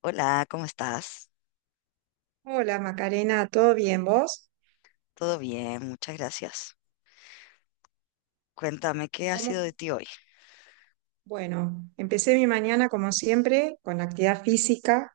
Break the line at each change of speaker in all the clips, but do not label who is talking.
Hola, ¿cómo estás?
Hola Macarena, ¿todo bien vos?
Todo bien, muchas gracias. Cuéntame, ¿qué ha
¿Cómo?
sido de ti hoy?
Bueno, empecé mi mañana como siempre con actividad física,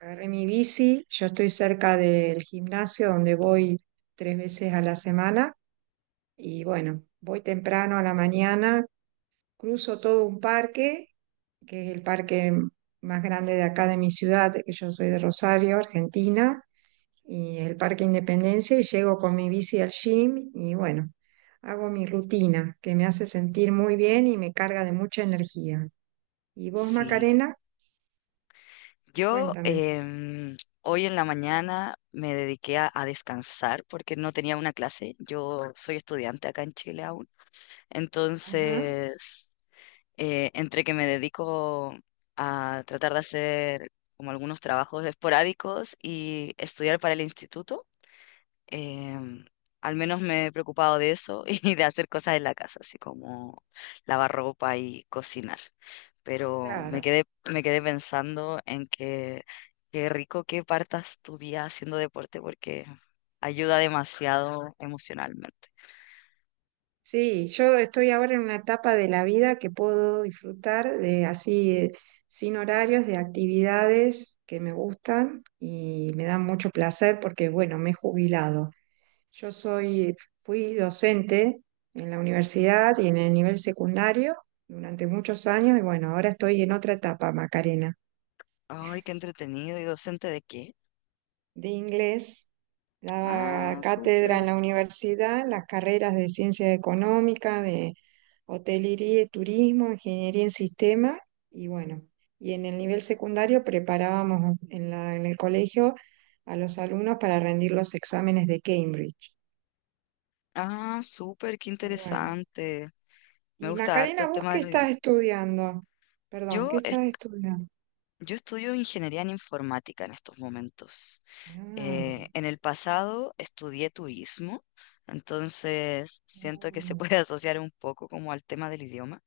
agarré mi bici, yo estoy cerca del gimnasio donde voy tres veces a la semana y bueno, voy temprano a la mañana, cruzo todo un parque, que es el parque más grande de acá de mi ciudad, que yo soy de Rosario, Argentina, y el Parque Independencia y llego con mi bici al gym y bueno, hago mi rutina que me hace sentir muy bien y me carga de mucha energía. ¿Y vos,
Sí,
Macarena?
yo
Cuéntame.
hoy en la mañana me dediqué a descansar porque no tenía una clase. Yo soy estudiante acá en Chile aún.
Ajá,
Entonces, entre que me dedico a tratar de hacer como algunos trabajos esporádicos y estudiar para el instituto. Em, Al menos me he preocupado de eso y de hacer cosas en la casa, así como lavar ropa y cocinar. Pero
claro.
me quedé pensando en que qué rico que partas tu día haciendo deporte porque ayuda demasiado emocionalmente.
Sí, yo estoy ahora en una etapa de la vida que puedo disfrutar de así, sin horarios, de actividades que me gustan y me dan mucho placer porque, bueno, me he jubilado. Yo soy, fui docente en la universidad y en el nivel secundario durante muchos años y bueno, ahora estoy en otra etapa, Macarena,
Ay, qué entretenido. ¿Y docente de qué?
de inglés.
Ah,
Daba cátedra
súper.
en la universidad, las carreras de ciencia económica, de hotelería y turismo, ingeniería en sistema y bueno, y en el nivel secundario preparábamos en el colegio a los alumnos para rendir los exámenes de Cambridge.
Ah, súper, qué
Bueno,
interesante. Me
y
gusta harto
Macarena,
el
¿vos
tema de
qué
los idiomas.
estás estudiando? Perdón,
Yo,
¿qué
es-
estás estudiando?
yo estudio ingeniería en informática en estos momentos.
Ah,
En el pasado estudié turismo, entonces siento que se
mm,
puede asociar un poco como al tema del idioma,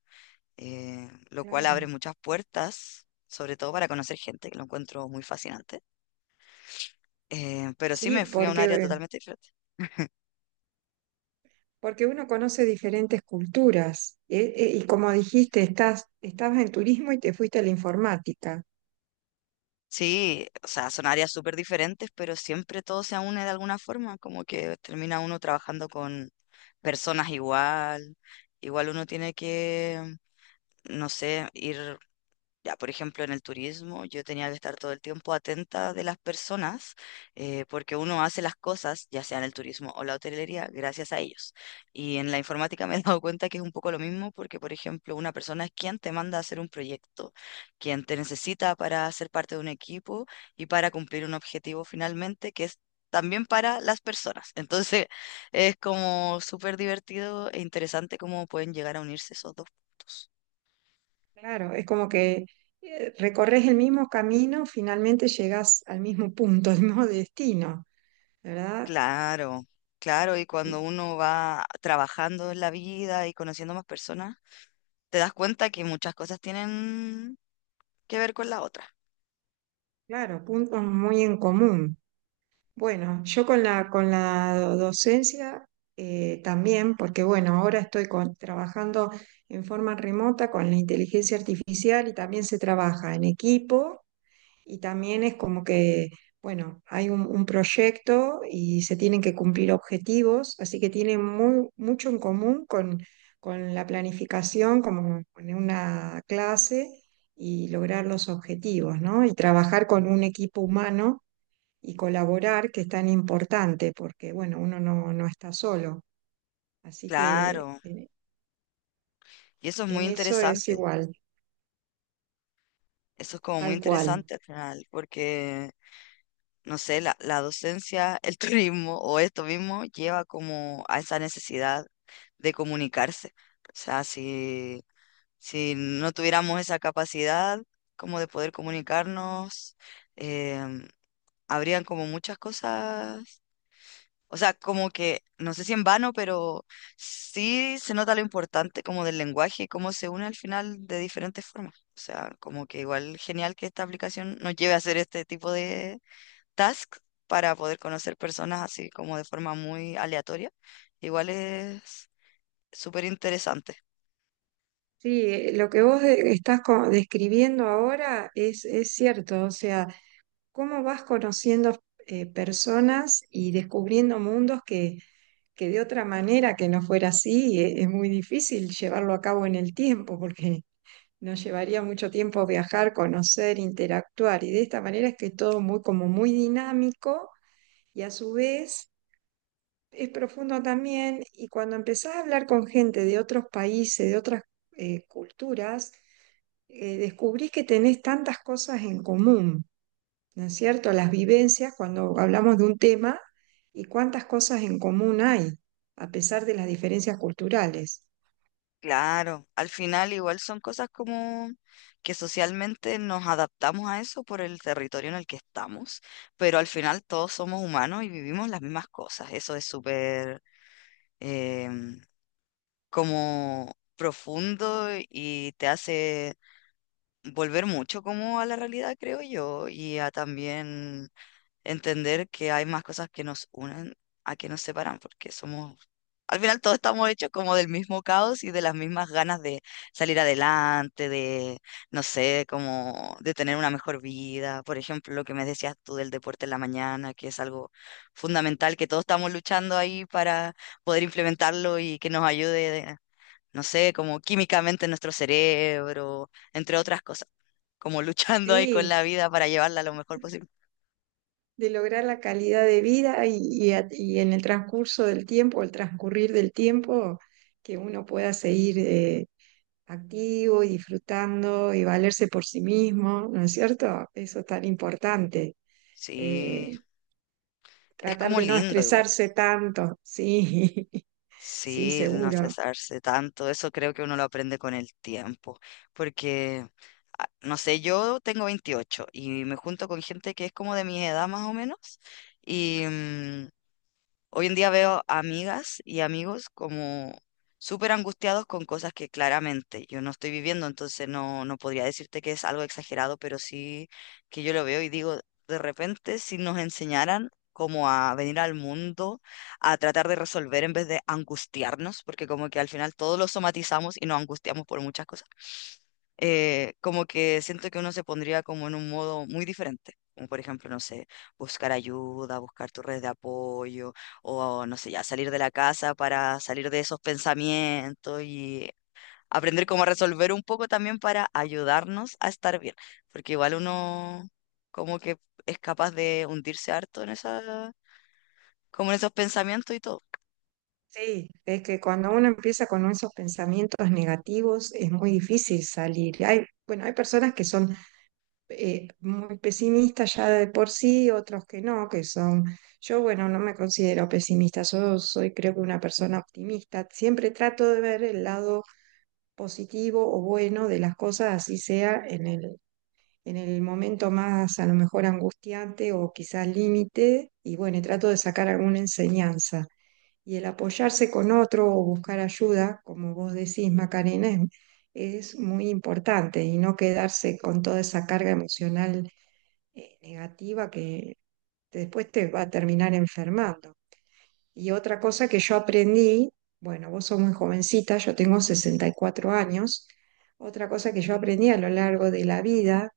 lo cual abre
claro.
muchas puertas, sobre todo para conocer gente, que lo encuentro muy fascinante. Pero sí
Sí,
me fui a un área
porque,
totalmente diferente.
porque uno conoce diferentes culturas. Y como dijiste, estás, estabas en turismo y te fuiste a la informática.
Sí, o sea, son áreas súper diferentes, pero siempre todo se une de alguna forma, como que termina uno trabajando con personas igual, igual uno tiene que, no sé, ir. Ya, por ejemplo, en el turismo yo tenía que estar todo el tiempo atenta de las personas, porque uno hace las cosas, ya sea en el turismo o la hotelería, gracias a ellos. Y en la informática me he dado cuenta que es un poco lo mismo, porque, por ejemplo, una persona es quien te manda a hacer un proyecto, quien te necesita para ser parte de un equipo y para cumplir un objetivo finalmente, que es también para las personas. Entonces, es como súper divertido e interesante cómo pueden llegar a unirse esos dos puntos.
Claro, es como que recorres el mismo camino, finalmente llegas al mismo punto, al mismo destino, ¿verdad?
Claro, claro, y
Y
cuando uno va trabajando en la vida y conociendo más personas, te das cuenta que muchas cosas tienen que ver con la otra.
claro, puntos muy en común. Bueno, yo con la docencia también, porque bueno, ahora estoy trabajando en forma remota con la inteligencia artificial y también se trabaja en equipo y también es como que, bueno, hay un proyecto y se tienen que cumplir objetivos, así que tiene muy, mucho en común con la planificación, como en una clase y lograr los objetivos, ¿no? Y trabajar con un equipo humano y colaborar, que es tan importante, porque bueno, uno no, no está solo. Así que
Claro, y eso es muy
en eso es
interesante,
igual,
eso es como muy
tal cual.
interesante al final, porque, no sé, la docencia, el turismo o esto mismo lleva como a esa necesidad de comunicarse. O sea, si no tuviéramos esa capacidad como de poder comunicarnos, em, habrían como muchas cosas, o sea, como que, no sé si en vano, pero sí se nota lo importante como del lenguaje y cómo se une al final de diferentes formas. O sea, como que igual genial que esta aplicación nos lleve a hacer este tipo de tasks para poder conocer personas así como de forma muy aleatoria. Igual es súper interesante.
Sí, lo que vos estás describiendo ahora es cierto, o sea, cómo vas conociendo personas y descubriendo mundos que de otra manera que no fuera así, es muy difícil llevarlo a cabo en el tiempo, porque nos llevaría mucho tiempo viajar, conocer, interactuar, y de esta manera es que todo muy como muy dinámico y a su vez es profundo también y cuando empezás a hablar con gente de otros países, de otras culturas, descubrís que tenés tantas cosas en común, ¿no es cierto? Las vivencias cuando hablamos de un tema y cuántas cosas en común hay, a pesar de las diferencias culturales.
Claro, al final igual son cosas como que socialmente nos adaptamos a eso por el territorio en el que estamos, pero al final todos somos humanos y vivimos las mismas cosas. Eso es súper em, como profundo y te hace volver mucho como a la realidad, creo yo, y a también entender que hay más cosas que nos unen a que nos separan, porque somos, al final todos estamos hechos como del mismo caos y de las mismas ganas de salir adelante, de, no sé, como de tener una mejor vida. Por ejemplo, lo que me decías tú del deporte en la mañana, que es algo fundamental, que todos estamos luchando ahí para poder implementarlo y que nos ayude, de- no sé, como químicamente en nuestro cerebro, entre otras cosas, como luchando ahí con la
Sí,
vida para llevarla lo mejor posible.
de lograr la calidad de vida y y en el transcurso del tiempo, el transcurrir del tiempo, que uno pueda seguir activo y disfrutando y valerse por sí mismo, ¿no es cierto? Eso es tan importante.
Sí.
Eh,
Es
tratar
como
de no
lindo igual.
estresarse tanto, sí, sí,
Sí, el no
seguro.
cesarse tanto, eso creo que uno lo aprende con el tiempo, porque, ah, no sé, yo tengo 28 y me junto con gente que es como de mi edad más o menos, y, mm, hoy en día veo a amigas y amigos como súper angustiados con cosas que claramente yo no estoy viviendo, entonces no, no podría decirte que es algo exagerado, pero sí que yo lo veo y digo, de repente si nos enseñaran como a venir al mundo, a tratar de resolver en vez de angustiarnos, porque como que al final todos lo somatizamos y nos angustiamos por muchas cosas, como que siento que uno se pondría como en un modo muy diferente. Como por ejemplo, no sé, buscar ayuda, buscar tu red de apoyo, o no sé, ya salir de la casa para salir de esos pensamientos y aprender cómo resolver un poco también para ayudarnos a estar bien, porque igual uno como que es capaz de hundirse harto en esa, como en esos pensamientos y todo.
Sí, es que cuando uno empieza con esos pensamientos negativos es muy difícil salir. Hay, bueno, hay personas que son muy pesimistas ya de por sí, otros que no, que son... Yo, bueno, no me considero pesimista, yo soy creo que una persona optimista. Siempre trato de ver el lado positivo o bueno de las cosas, así sea en el momento más a lo mejor angustiante o quizás límite, y bueno, y trato de sacar alguna enseñanza. Y el apoyarse con otro o buscar ayuda, como vos decís, Macarena, es muy importante y no quedarse con toda esa carga emocional negativa que después te va a terminar enfermando. Y otra cosa que yo aprendí, bueno, vos sos muy jovencita, yo tengo 64 años, otra cosa que yo aprendí a lo largo de la vida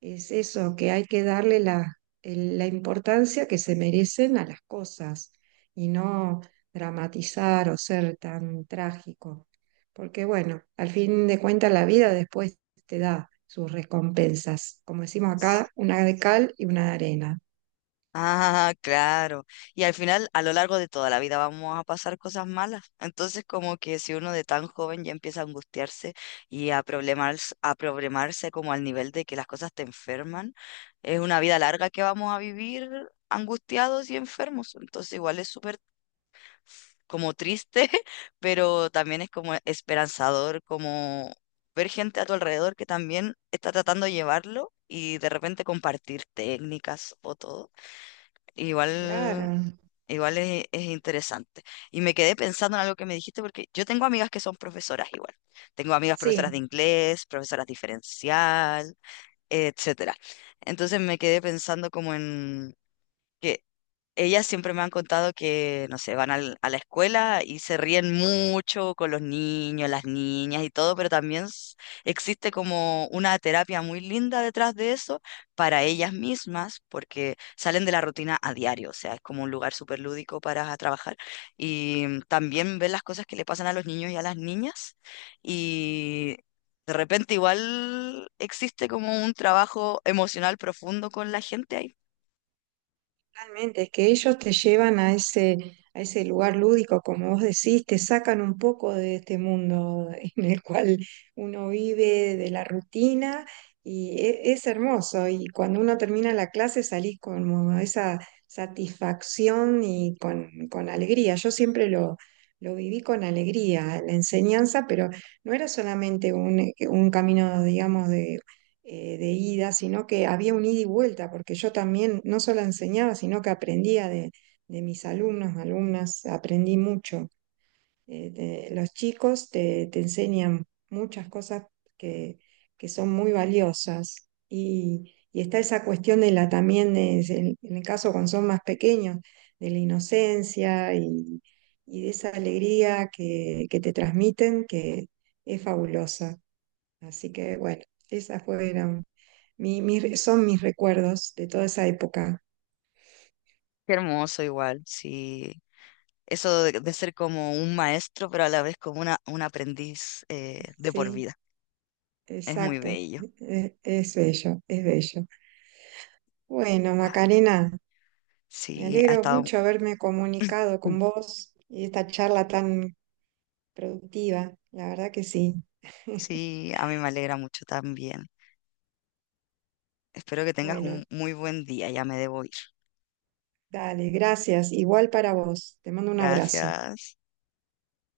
es eso, que hay que darle la, la importancia que se merecen a las cosas y no dramatizar o ser tan trágico, porque bueno, al fin de cuentas la vida después te da sus recompensas, como decimos acá, una de cal y una de arena.
Ah, claro. Y al final, a lo largo de toda la vida vamos a pasar cosas malas. Entonces, como que si uno de tan joven ya empieza a angustiarse y a problemarse como al nivel de que las cosas te enferman, es una vida larga que vamos a vivir angustiados y enfermos. Entonces, igual es súper como triste, pero también es como esperanzador, como ver gente a tu alrededor que también está tratando de llevarlo y de repente compartir técnicas o todo.
Claro,
Igual, igual es interesante. Y me quedé pensando en algo que me dijiste, porque yo tengo amigas que son profesoras igual. Tengo amigas profesoras
sí.
de inglés, profesoras diferencial, etcétera. Entonces me quedé pensando como en que ellas siempre me han contado que, no sé, van a la escuela y se ríen mucho con los niños, las niñas y todo, pero también existe como una terapia muy linda detrás de eso para ellas mismas, porque salen de la rutina a diario, o sea, es como un lugar súper lúdico para trabajar y también ven las cosas que le pasan a los niños y a las niñas y... De repente igual existe como un trabajo emocional profundo con la gente ahí.
Totalmente, es que ellos te llevan a ese lugar lúdico, como vos decís, te sacan un poco de este mundo en el cual uno vive de la rutina y es hermoso. Y cuando uno termina la clase salís con esa satisfacción y con alegría. Yo siempre lo viví con alegría, la enseñanza, pero no era solamente un camino, digamos, de ida, sino que había un ida y vuelta, porque yo también no solo enseñaba, sino que aprendía de mis alumnos, alumnas, aprendí mucho. Los chicos te, te enseñan muchas cosas que, que son muy valiosas y está esa cuestión de la también, es en el caso cuando son más pequeños, de la inocencia y de esa alegría que te transmiten que es fabulosa. Así que bueno, esa fue son mis recuerdos de toda esa época.
Qué hermoso igual, sí. Eso de ser como un maestro, pero a la vez como un aprendiz de
Sí,
por vida. Es muy
exacto.
bello.
Es bello, es bello. Bueno,
Ah,
Macarena, me
sí, ha
alegro
estado.
mucho haberme comunicado
Mm.
con vos y esta charla tan productiva. La verdad que sí.
Sí, a mí me alegra mucho también. Espero que tengas
Bueno,
un muy buen día, ya me debo ir.
dale, gracias. Igual para vos. Te mando un abrazo.
Gracias.